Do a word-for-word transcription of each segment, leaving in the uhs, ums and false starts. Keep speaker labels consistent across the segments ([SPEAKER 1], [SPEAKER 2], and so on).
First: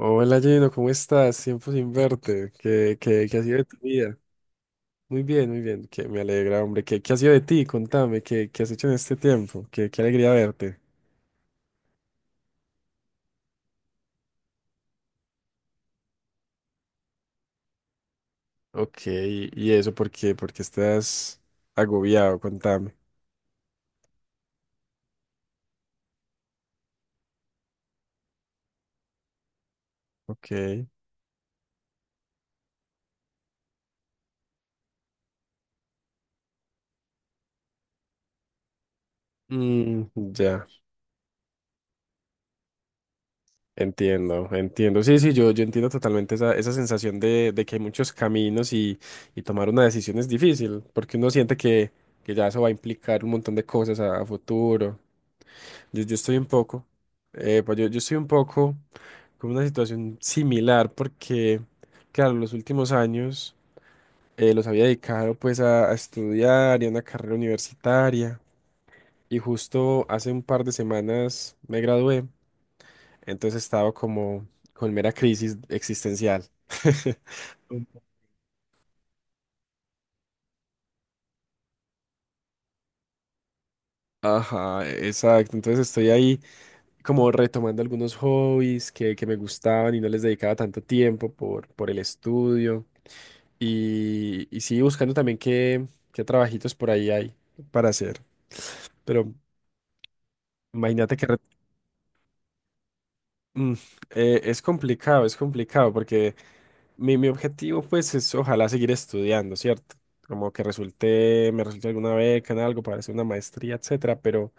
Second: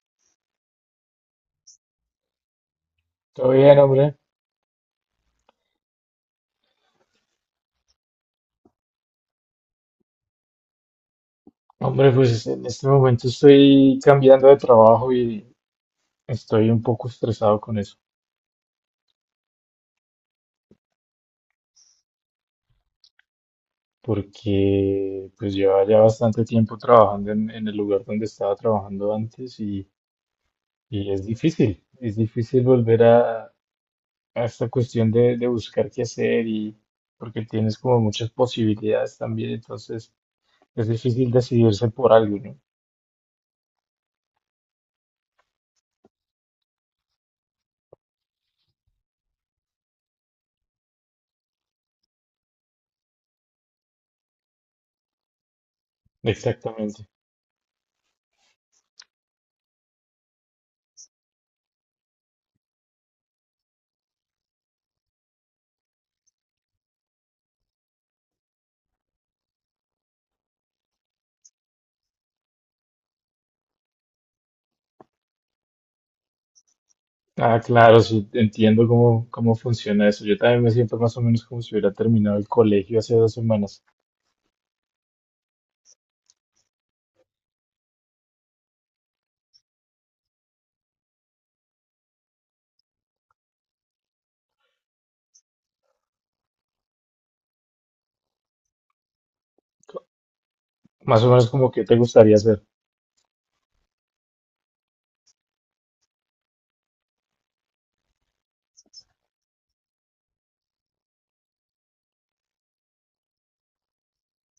[SPEAKER 1] Hola Gino, ¿cómo estás? Tiempo sin verte. ¿Qué, qué, qué ha
[SPEAKER 2] Todo
[SPEAKER 1] sido de tu
[SPEAKER 2] bien,
[SPEAKER 1] vida?
[SPEAKER 2] hombre.
[SPEAKER 1] Muy bien, muy bien. Que me alegra, hombre. ¿Qué, qué ha sido de ti? Contame, ¿qué, qué has hecho en este tiempo? Qué, qué alegría verte.
[SPEAKER 2] Hombre, pues en este momento estoy cambiando de trabajo y estoy un poco estresado con eso,
[SPEAKER 1] Ok, ¿y eso por qué? Porque estás agobiado, contame.
[SPEAKER 2] porque pues lleva ya bastante tiempo trabajando en, en el lugar donde estaba trabajando antes y,
[SPEAKER 1] Ok.
[SPEAKER 2] y es difícil, es difícil volver a, a esta cuestión de, de buscar qué hacer y porque tienes como muchas posibilidades también,
[SPEAKER 1] Mm,
[SPEAKER 2] entonces
[SPEAKER 1] ya,
[SPEAKER 2] es difícil decidirse por algo, ¿no?
[SPEAKER 1] entiendo, entiendo. Sí, sí, yo, yo entiendo totalmente esa, esa sensación de, de que hay muchos caminos y, y tomar una decisión es difícil, porque uno siente que, que ya eso va a implicar un montón de cosas a a futuro. Yo, yo estoy un poco,
[SPEAKER 2] Exactamente.
[SPEAKER 1] eh, pues yo, yo estoy un poco con una situación similar porque, claro, los últimos años eh, los había dedicado pues a, a estudiar y a una carrera universitaria y justo hace un par de semanas me gradué, entonces estaba como con mera crisis existencial.
[SPEAKER 2] Ah,
[SPEAKER 1] Un
[SPEAKER 2] claro, sí, entiendo cómo, cómo funciona eso. Yo también me siento más o menos como si hubiera terminado el colegio hace dos semanas.
[SPEAKER 1] Ajá, exacto. Entonces estoy ahí como retomando algunos hobbies que, que me gustaban y no les dedicaba tanto tiempo por, por el estudio. Y, y sí, buscando también qué, qué trabajitos por ahí hay para hacer. Pero imagínate
[SPEAKER 2] Más
[SPEAKER 1] que
[SPEAKER 2] o
[SPEAKER 1] re-
[SPEAKER 2] menos como que te gustaría ser.
[SPEAKER 1] mm, eh, es complicado, es complicado, porque mi, mi objetivo pues es ojalá seguir estudiando, ¿cierto? Como que resulte, me resulte alguna beca en algo para hacer una maestría, etcétera. Pero,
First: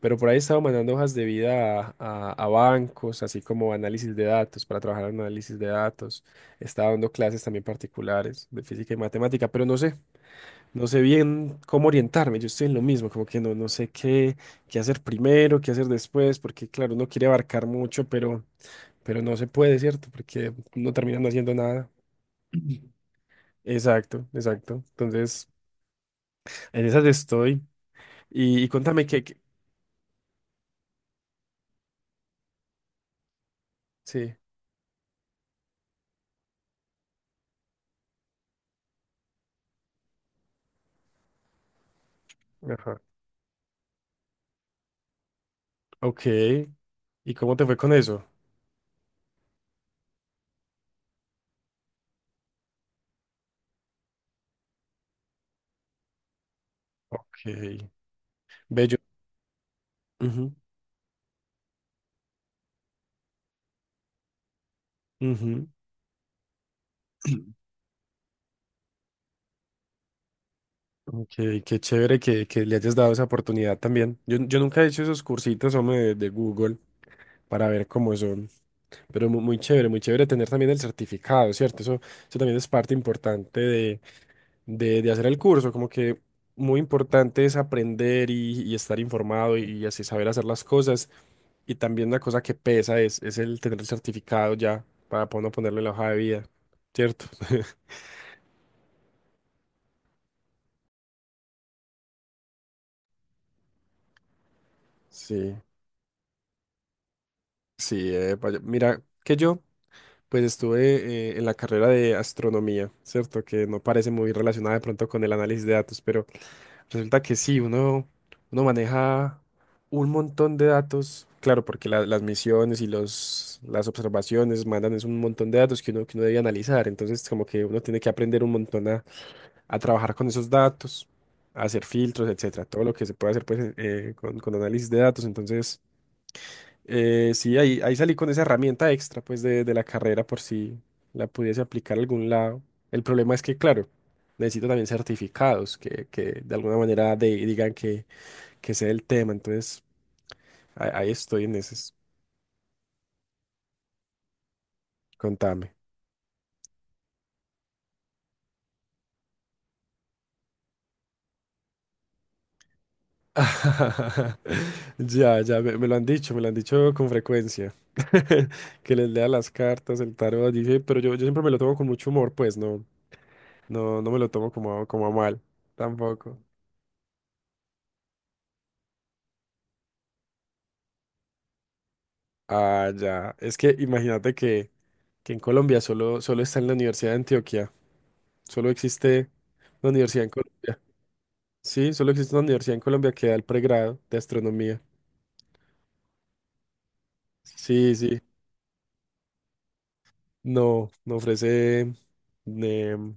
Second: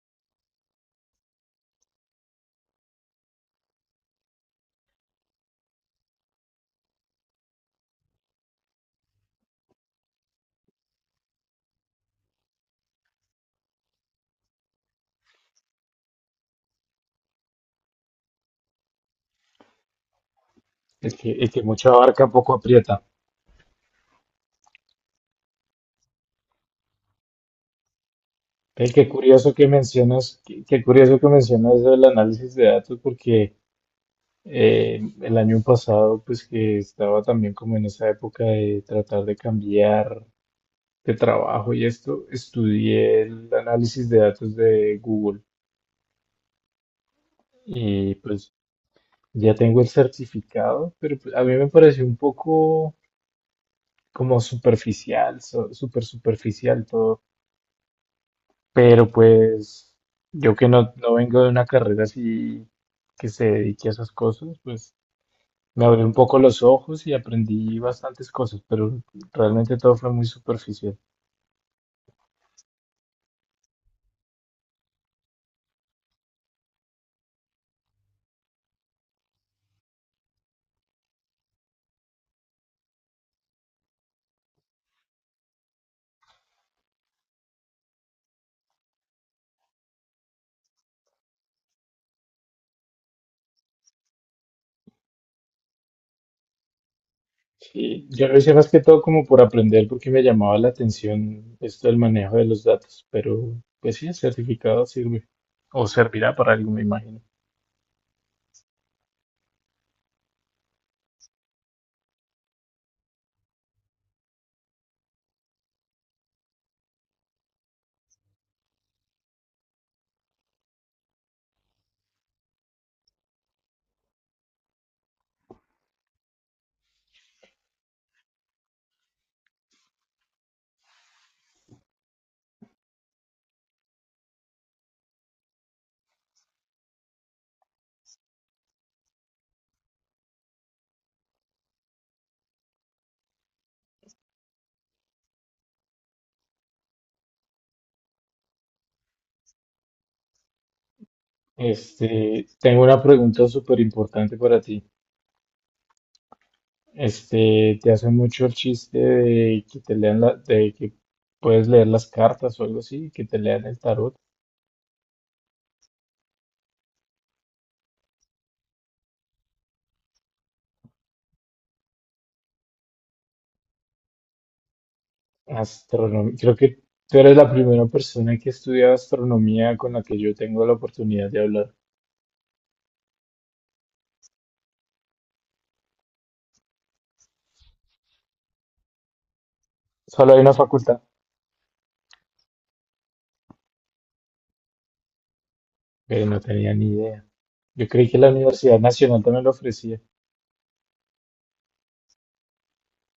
[SPEAKER 1] pero por ahí he estado mandando hojas de vida a, a- a bancos, así como análisis de datos, para trabajar en análisis de datos. Estaba dando clases también particulares de física y matemática, pero no sé. No sé bien cómo orientarme, yo estoy en lo mismo, como que no, no sé qué, qué hacer primero, qué hacer después, porque claro, uno quiere abarcar mucho, pero, pero no se puede, ¿cierto? Porque no
[SPEAKER 2] El
[SPEAKER 1] terminan
[SPEAKER 2] que, el
[SPEAKER 1] haciendo
[SPEAKER 2] que mucho
[SPEAKER 1] nada.
[SPEAKER 2] abarca, poco aprieta.
[SPEAKER 1] Exacto, exacto. Entonces, en esas estoy. Y, y
[SPEAKER 2] El
[SPEAKER 1] contame
[SPEAKER 2] que
[SPEAKER 1] qué, qué-
[SPEAKER 2] curioso que mencionas, qué, qué curioso que mencionas el análisis de datos, porque
[SPEAKER 1] Sí.
[SPEAKER 2] eh, el año pasado, pues que estaba también como en esa época de tratar de cambiar de trabajo y esto,
[SPEAKER 1] Ajá.
[SPEAKER 2] estudié el análisis de datos de Google.
[SPEAKER 1] Ok. ¿Y cómo te fue con
[SPEAKER 2] Y
[SPEAKER 1] eso?
[SPEAKER 2] pues ya tengo el certificado, pero pues a mí me pareció un poco como superficial, so- súper superficial todo.
[SPEAKER 1] Ok. Bello.
[SPEAKER 2] Pero pues
[SPEAKER 1] Ujú,
[SPEAKER 2] yo que no, no vengo de una carrera así que se dedique a esas cosas, pues
[SPEAKER 1] ujú.
[SPEAKER 2] me abrí un poco los ojos y aprendí bastantes cosas, pero realmente todo fue muy superficial.
[SPEAKER 1] Ok, qué chévere que, que le hayas dado esa oportunidad también. Yo, yo nunca he hecho esos cursitos, hombre, de, de Google para ver cómo son. Pero mu- muy, chévere, muy chévere tener también el certificado, ¿cierto? Eso, eso también es parte importante de, de, de hacer el curso, como que muy importante es aprender y, y estar informado y, y así saber hacer las cosas. Y también una cosa que pesa es, es el tener el certificado ya para poder no ponerlo en la hoja de vida, ¿cierto?
[SPEAKER 2] Sí, yo lo hice más que todo como por aprender porque me llamaba la atención esto del manejo de los datos, pero pues sí, el certificado sirve
[SPEAKER 1] Sí,
[SPEAKER 2] o servirá para algo, me imagino.
[SPEAKER 1] sí, eh, vaya- mira que yo pues estuve eh, en la carrera de astronomía, ¿cierto? Que no parece muy relacionada de pronto con el análisis de datos, pero resulta que sí, uno, uno maneja un montón de datos, claro, porque la- las misiones y los, las observaciones mandan es un montón de datos que uno, que uno debe analizar, entonces como que uno tiene que aprender un montón a, a trabajar con esos datos, a hacer filtros, etcétera, todo lo que se puede hacer pues eh, con, con análisis de datos, entonces eh, sí, ahí, ahí salí con esa herramienta extra, pues, de, de la carrera por si la pudiese aplicar a algún lado. El problema es que, claro, necesito también certificados que, que de alguna manera de- digan que, que sé el tema. Entonces, ahí, ahí estoy en ese.
[SPEAKER 2] Este, tengo una pregunta súper importante para ti.
[SPEAKER 1] Contame.
[SPEAKER 2] Este, te hacen mucho el chiste de que te lean la, de que puedes leer las cartas o algo así, que te lean el tarot.
[SPEAKER 1] Ya, ya, me, me lo han dicho, me lo han dicho con frecuencia. Que les lea las cartas, el tarot, dice, pero yo, yo siempre me lo tomo con mucho humor, pues, no, no, no me lo tomo como, como, a mal,
[SPEAKER 2] Astronomía.
[SPEAKER 1] tampoco.
[SPEAKER 2] Creo que tú eres la primera persona que estudia astronomía con la que yo tengo la oportunidad de hablar.
[SPEAKER 1] Ah, ya. Es que imagínate que, que en Colombia solo, solo está en la Universidad de Antioquia. Solo existe una universidad en
[SPEAKER 2] Solo hay una
[SPEAKER 1] Colombia.
[SPEAKER 2] facultad,
[SPEAKER 1] Sí, solo existe una universidad en Colombia que da el pregrado de astronomía.
[SPEAKER 2] pero no tenía ni idea. Yo
[SPEAKER 1] Sí,
[SPEAKER 2] creí que
[SPEAKER 1] sí.
[SPEAKER 2] la Universidad Nacional también lo ofrecía.
[SPEAKER 1] No, no ofrece em,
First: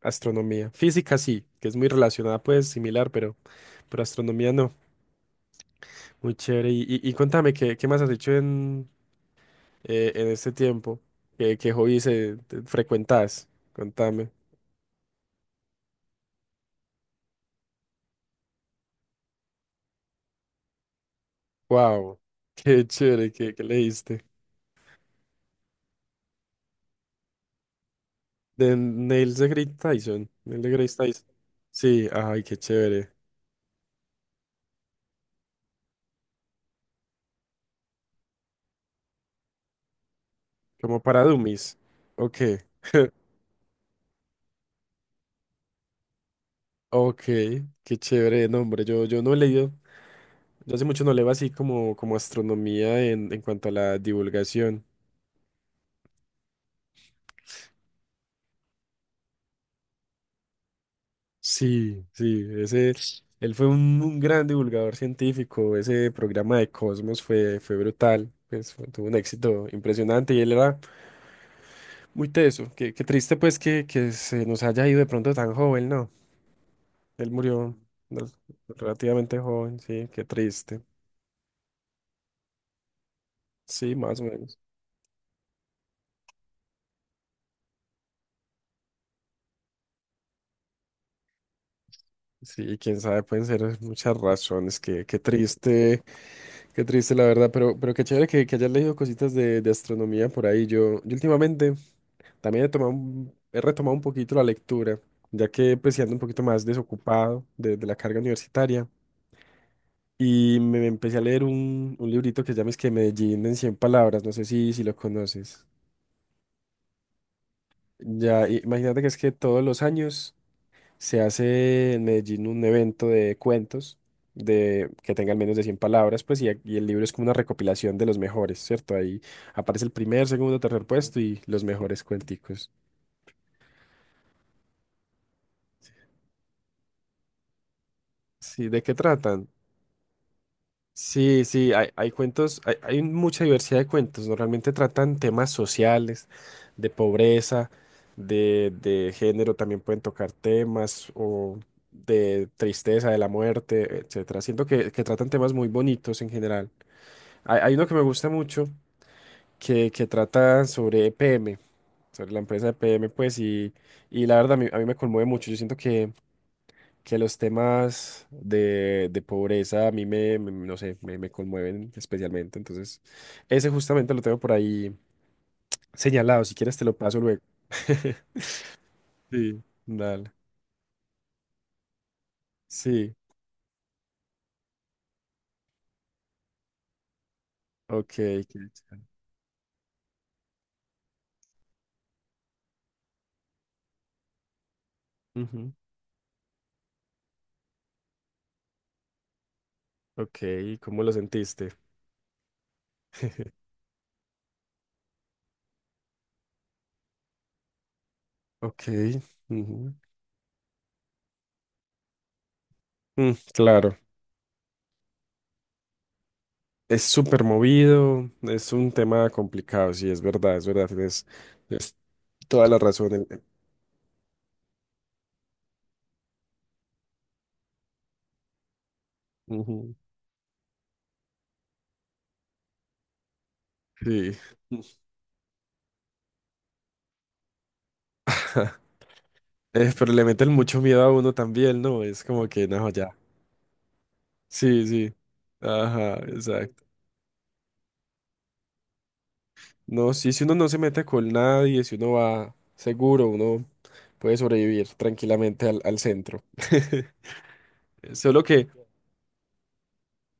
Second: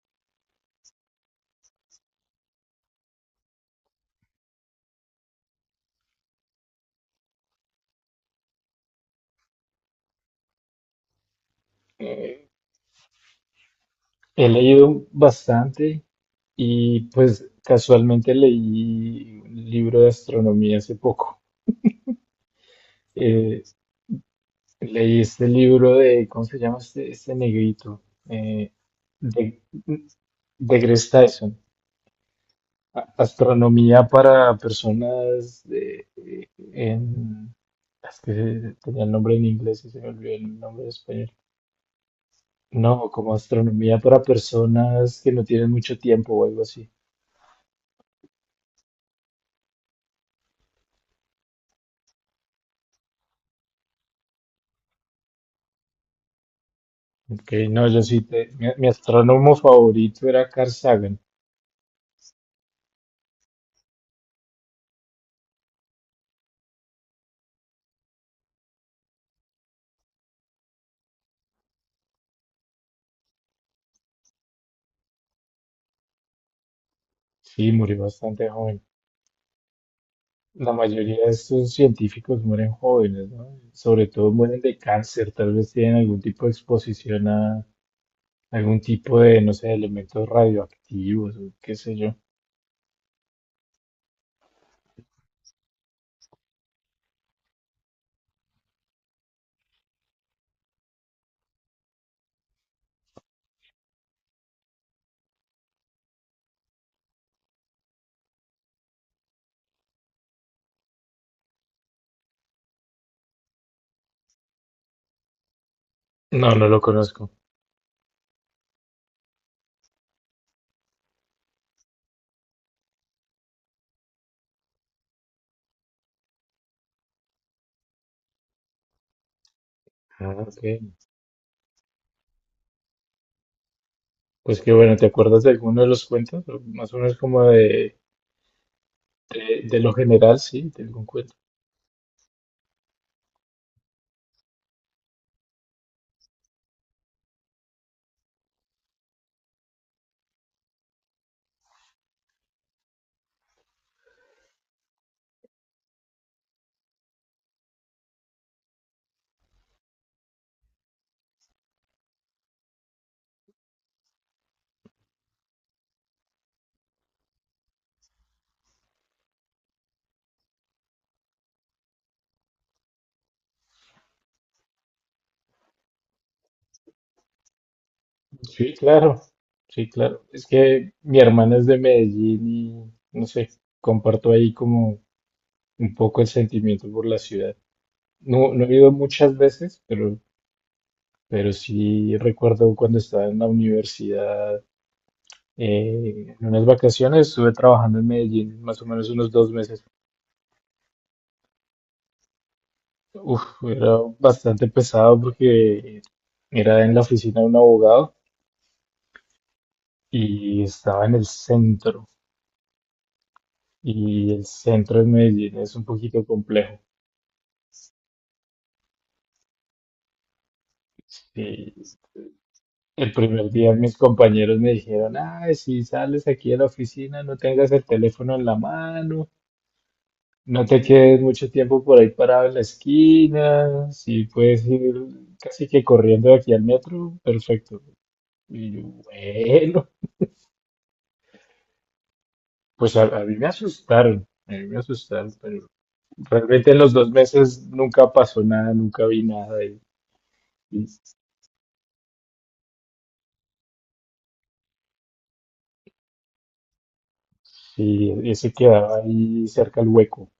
[SPEAKER 1] astronomía. Física sí, que es muy relacionada, pues similar, pero, pero astronomía no. Muy chévere. Y, y, y cuéntame, ¿qué, qué más has hecho en, eh, en este tiempo? ¿Qué, qué hobbies eh,
[SPEAKER 2] Eh,
[SPEAKER 1] te- frecuentas? Contame.
[SPEAKER 2] He leído bastante. Y pues casualmente leí un libro de astronomía hace poco.
[SPEAKER 1] Wow, qué chévere que, que
[SPEAKER 2] Eh,
[SPEAKER 1] leíste.
[SPEAKER 2] leí este libro de, ¿cómo se llama este, este negrito? Eh,
[SPEAKER 1] De Neil
[SPEAKER 2] de,
[SPEAKER 1] deGrasse Tyson. Neil
[SPEAKER 2] de
[SPEAKER 1] deGrasse
[SPEAKER 2] Greg
[SPEAKER 1] Tyson.
[SPEAKER 2] Tyson.
[SPEAKER 1] Sí, ay, qué chévere.
[SPEAKER 2] A- Astronomía para personas de, eh, en... Es que tenía el nombre en inglés y se me olvidó el nombre en
[SPEAKER 1] Como para
[SPEAKER 2] español.
[SPEAKER 1] dummies. Ok,
[SPEAKER 2] No, como astronomía para personas que no tienen mucho tiempo o algo así.
[SPEAKER 1] ok, qué chévere de nombre. Yo, yo no he leído, yo hace mucho no leo así como, como astronomía en, en cuanto a la divulgación.
[SPEAKER 2] Ok, no, yo sí, te- mi, mi astrónomo favorito era Carl Sagan.
[SPEAKER 1] Sí, sí, ese, él fue un, un gran divulgador científico. Ese programa de Cosmos fue, fue brutal. Pues, fue- tuvo un éxito impresionante y él era. Muy teso, qué, qué triste pues que, que se nos haya ido de pronto tan joven, ¿no? Él
[SPEAKER 2] Sí,
[SPEAKER 1] murió
[SPEAKER 2] murió
[SPEAKER 1] no,
[SPEAKER 2] bastante joven.
[SPEAKER 1] relativamente joven, sí, qué
[SPEAKER 2] La
[SPEAKER 1] triste.
[SPEAKER 2] mayoría de estos científicos mueren jóvenes, ¿no?
[SPEAKER 1] Sí,
[SPEAKER 2] Sobre
[SPEAKER 1] más o
[SPEAKER 2] todo
[SPEAKER 1] menos.
[SPEAKER 2] mueren de cáncer, tal vez tienen algún tipo de exposición a algún tipo de, no sé, elementos radioactivos o qué sé yo.
[SPEAKER 1] Sí, quién sabe, pueden ser muchas razones, qué, qué triste, qué triste la verdad, pero, pero qué chévere que, que hayas leído cositas de, de astronomía por ahí. Yo, yo últimamente también he tomado, un- he retomado un poquito la lectura, ya que pues sí ando un poquito más desocupado de, de la carga universitaria. Y me empecé a leer un, un librito que se llama es que Medellín en cien palabras, no sé si, si lo conoces.
[SPEAKER 2] No, no lo conozco.
[SPEAKER 1] Ya, i- imagínate que es que todos los años se hace en Medellín un evento de cuentos de, que tengan menos de cien palabras, pues, y, a- y el libro es como una recopilación de los mejores, ¿cierto? Ahí aparece el primer,
[SPEAKER 2] Ah,
[SPEAKER 1] segundo,
[SPEAKER 2] ok,
[SPEAKER 1] tercer puesto y los mejores cuenticos.
[SPEAKER 2] pues que bueno, ¿te acuerdas de alguno de los cuentos? O más o menos como de,
[SPEAKER 1] Sí, ¿de qué tratan?
[SPEAKER 2] de, de lo general, sí, de algún cuento.
[SPEAKER 1] Sí, sí, hay, hay cuentos, hay, hay mucha diversidad de cuentos. Normalmente tratan temas sociales, de pobreza, de, de género, también pueden tocar temas o de tristeza, de la muerte, etcétera. Siento que, que tratan temas muy bonitos en general. Hay, hay uno que me gusta mucho que, que trata sobre E P M, sobre la empresa E P M, pues, y, y la verdad a mí, a mí me conmueve mucho. Yo siento que los temas de, de pobreza a mí me, me- no sé, me, me conmueven especialmente. Entonces, ese justamente lo tengo por ahí señalado. Si quieres, te lo paso luego.
[SPEAKER 2] Sí, claro,
[SPEAKER 1] Sí,
[SPEAKER 2] sí, claro.
[SPEAKER 1] dale.
[SPEAKER 2] Es que mi hermana es de Medellín
[SPEAKER 1] Sí,
[SPEAKER 2] y, no sé, comparto ahí como un poco el sentimiento por la ciudad.
[SPEAKER 1] ok. qué
[SPEAKER 2] No, no he ido
[SPEAKER 1] chévere.
[SPEAKER 2] muchas veces, pero, pero sí recuerdo cuando estaba en la universidad,
[SPEAKER 1] Ujú,
[SPEAKER 2] eh, en unas vacaciones, estuve trabajando en Medellín más o menos unos dos meses.
[SPEAKER 1] Ok, ¿cómo lo sentiste?
[SPEAKER 2] Uf, era bastante pesado porque era en la oficina de un abogado
[SPEAKER 1] Ok. ujú.
[SPEAKER 2] y estaba en el centro.
[SPEAKER 1] Mm, claro,
[SPEAKER 2] Y el centro de Medellín es un poquito complejo.
[SPEAKER 1] es súper movido, es un tema complicado, sí, es verdad, es verdad, tienes, tienes,
[SPEAKER 2] Y
[SPEAKER 1] toda la
[SPEAKER 2] el
[SPEAKER 1] razón. el-
[SPEAKER 2] primer día mis compañeros me dijeron, ay, si sales aquí de la oficina, no tengas el teléfono en la mano.
[SPEAKER 1] ujú,
[SPEAKER 2] No te quedes mucho tiempo por ahí parado en la esquina. Si
[SPEAKER 1] Sí.
[SPEAKER 2] puedes ir casi que corriendo de aquí al metro, perfecto. Y yo, bueno,
[SPEAKER 1] Eh, pero le meten mucho miedo a uno también, ¿no? Es como que, no,
[SPEAKER 2] pues a,
[SPEAKER 1] ya.
[SPEAKER 2] a mí me asustaron, a mí me
[SPEAKER 1] Sí, sí.
[SPEAKER 2] asustaron, pero
[SPEAKER 1] Ajá,
[SPEAKER 2] realmente en
[SPEAKER 1] exacto.
[SPEAKER 2] los dos meses nunca pasó nada, nunca vi nada. Y,
[SPEAKER 1] No, sí, si uno no se
[SPEAKER 2] y
[SPEAKER 1] mete con nadie, si uno va seguro, uno puede sobrevivir tranquilamente al, al centro.
[SPEAKER 2] sí,
[SPEAKER 1] Solo
[SPEAKER 2] ese
[SPEAKER 1] que,
[SPEAKER 2] quedaba ahí cerca al hueco,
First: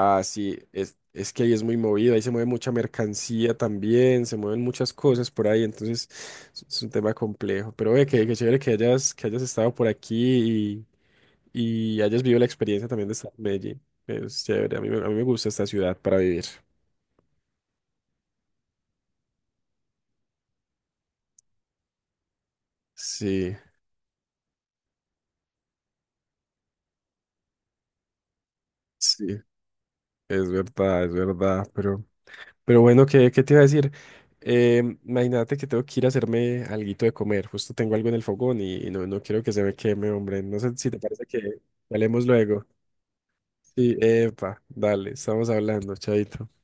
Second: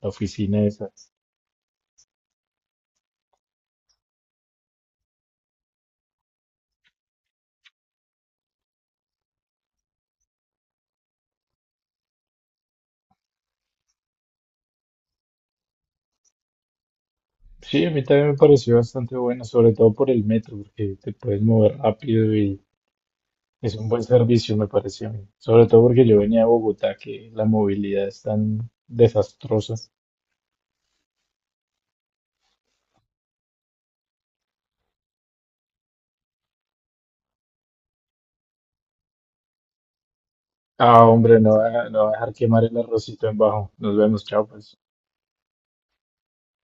[SPEAKER 2] la
[SPEAKER 1] sí,
[SPEAKER 2] oficina esa.
[SPEAKER 1] es, es que ahí es muy movido, ahí se mueve mucha mercancía también, se mueven muchas cosas por ahí, entonces es es un tema complejo. Pero ve que, que chévere que hayas, que hayas estado por aquí y hayas vivido la experiencia también de estar en Medellín. Es chévere, a mí, me- a mí me gusta esta ciudad para vivir.
[SPEAKER 2] Sí, a mí también me pareció bastante bueno, sobre todo por el metro, porque te puedes mover rápido y
[SPEAKER 1] Sí,
[SPEAKER 2] es un buen servicio, me pareció, a mí. Sobre todo porque yo venía de Bogotá, que la movilidad es tan
[SPEAKER 1] sí,
[SPEAKER 2] desastrosa.
[SPEAKER 1] es verdad, es verdad, pero, pero bueno, ¿qué, qué te iba a decir? Em, imagínate que tengo que ir a hacerme alguito de comer, justo tengo algo en el fogón y, y no, no quiero que se me queme, hombre, no sé si te
[SPEAKER 2] Ah,
[SPEAKER 1] parece
[SPEAKER 2] hombre, no
[SPEAKER 1] que
[SPEAKER 2] va, no va a
[SPEAKER 1] hablemos
[SPEAKER 2] dejar quemar
[SPEAKER 1] luego.
[SPEAKER 2] el arrocito en bajo.
[SPEAKER 1] Sí,
[SPEAKER 2] Nos vemos, chao,
[SPEAKER 1] epa,
[SPEAKER 2] pues.
[SPEAKER 1] dale, estamos hablando, chaito.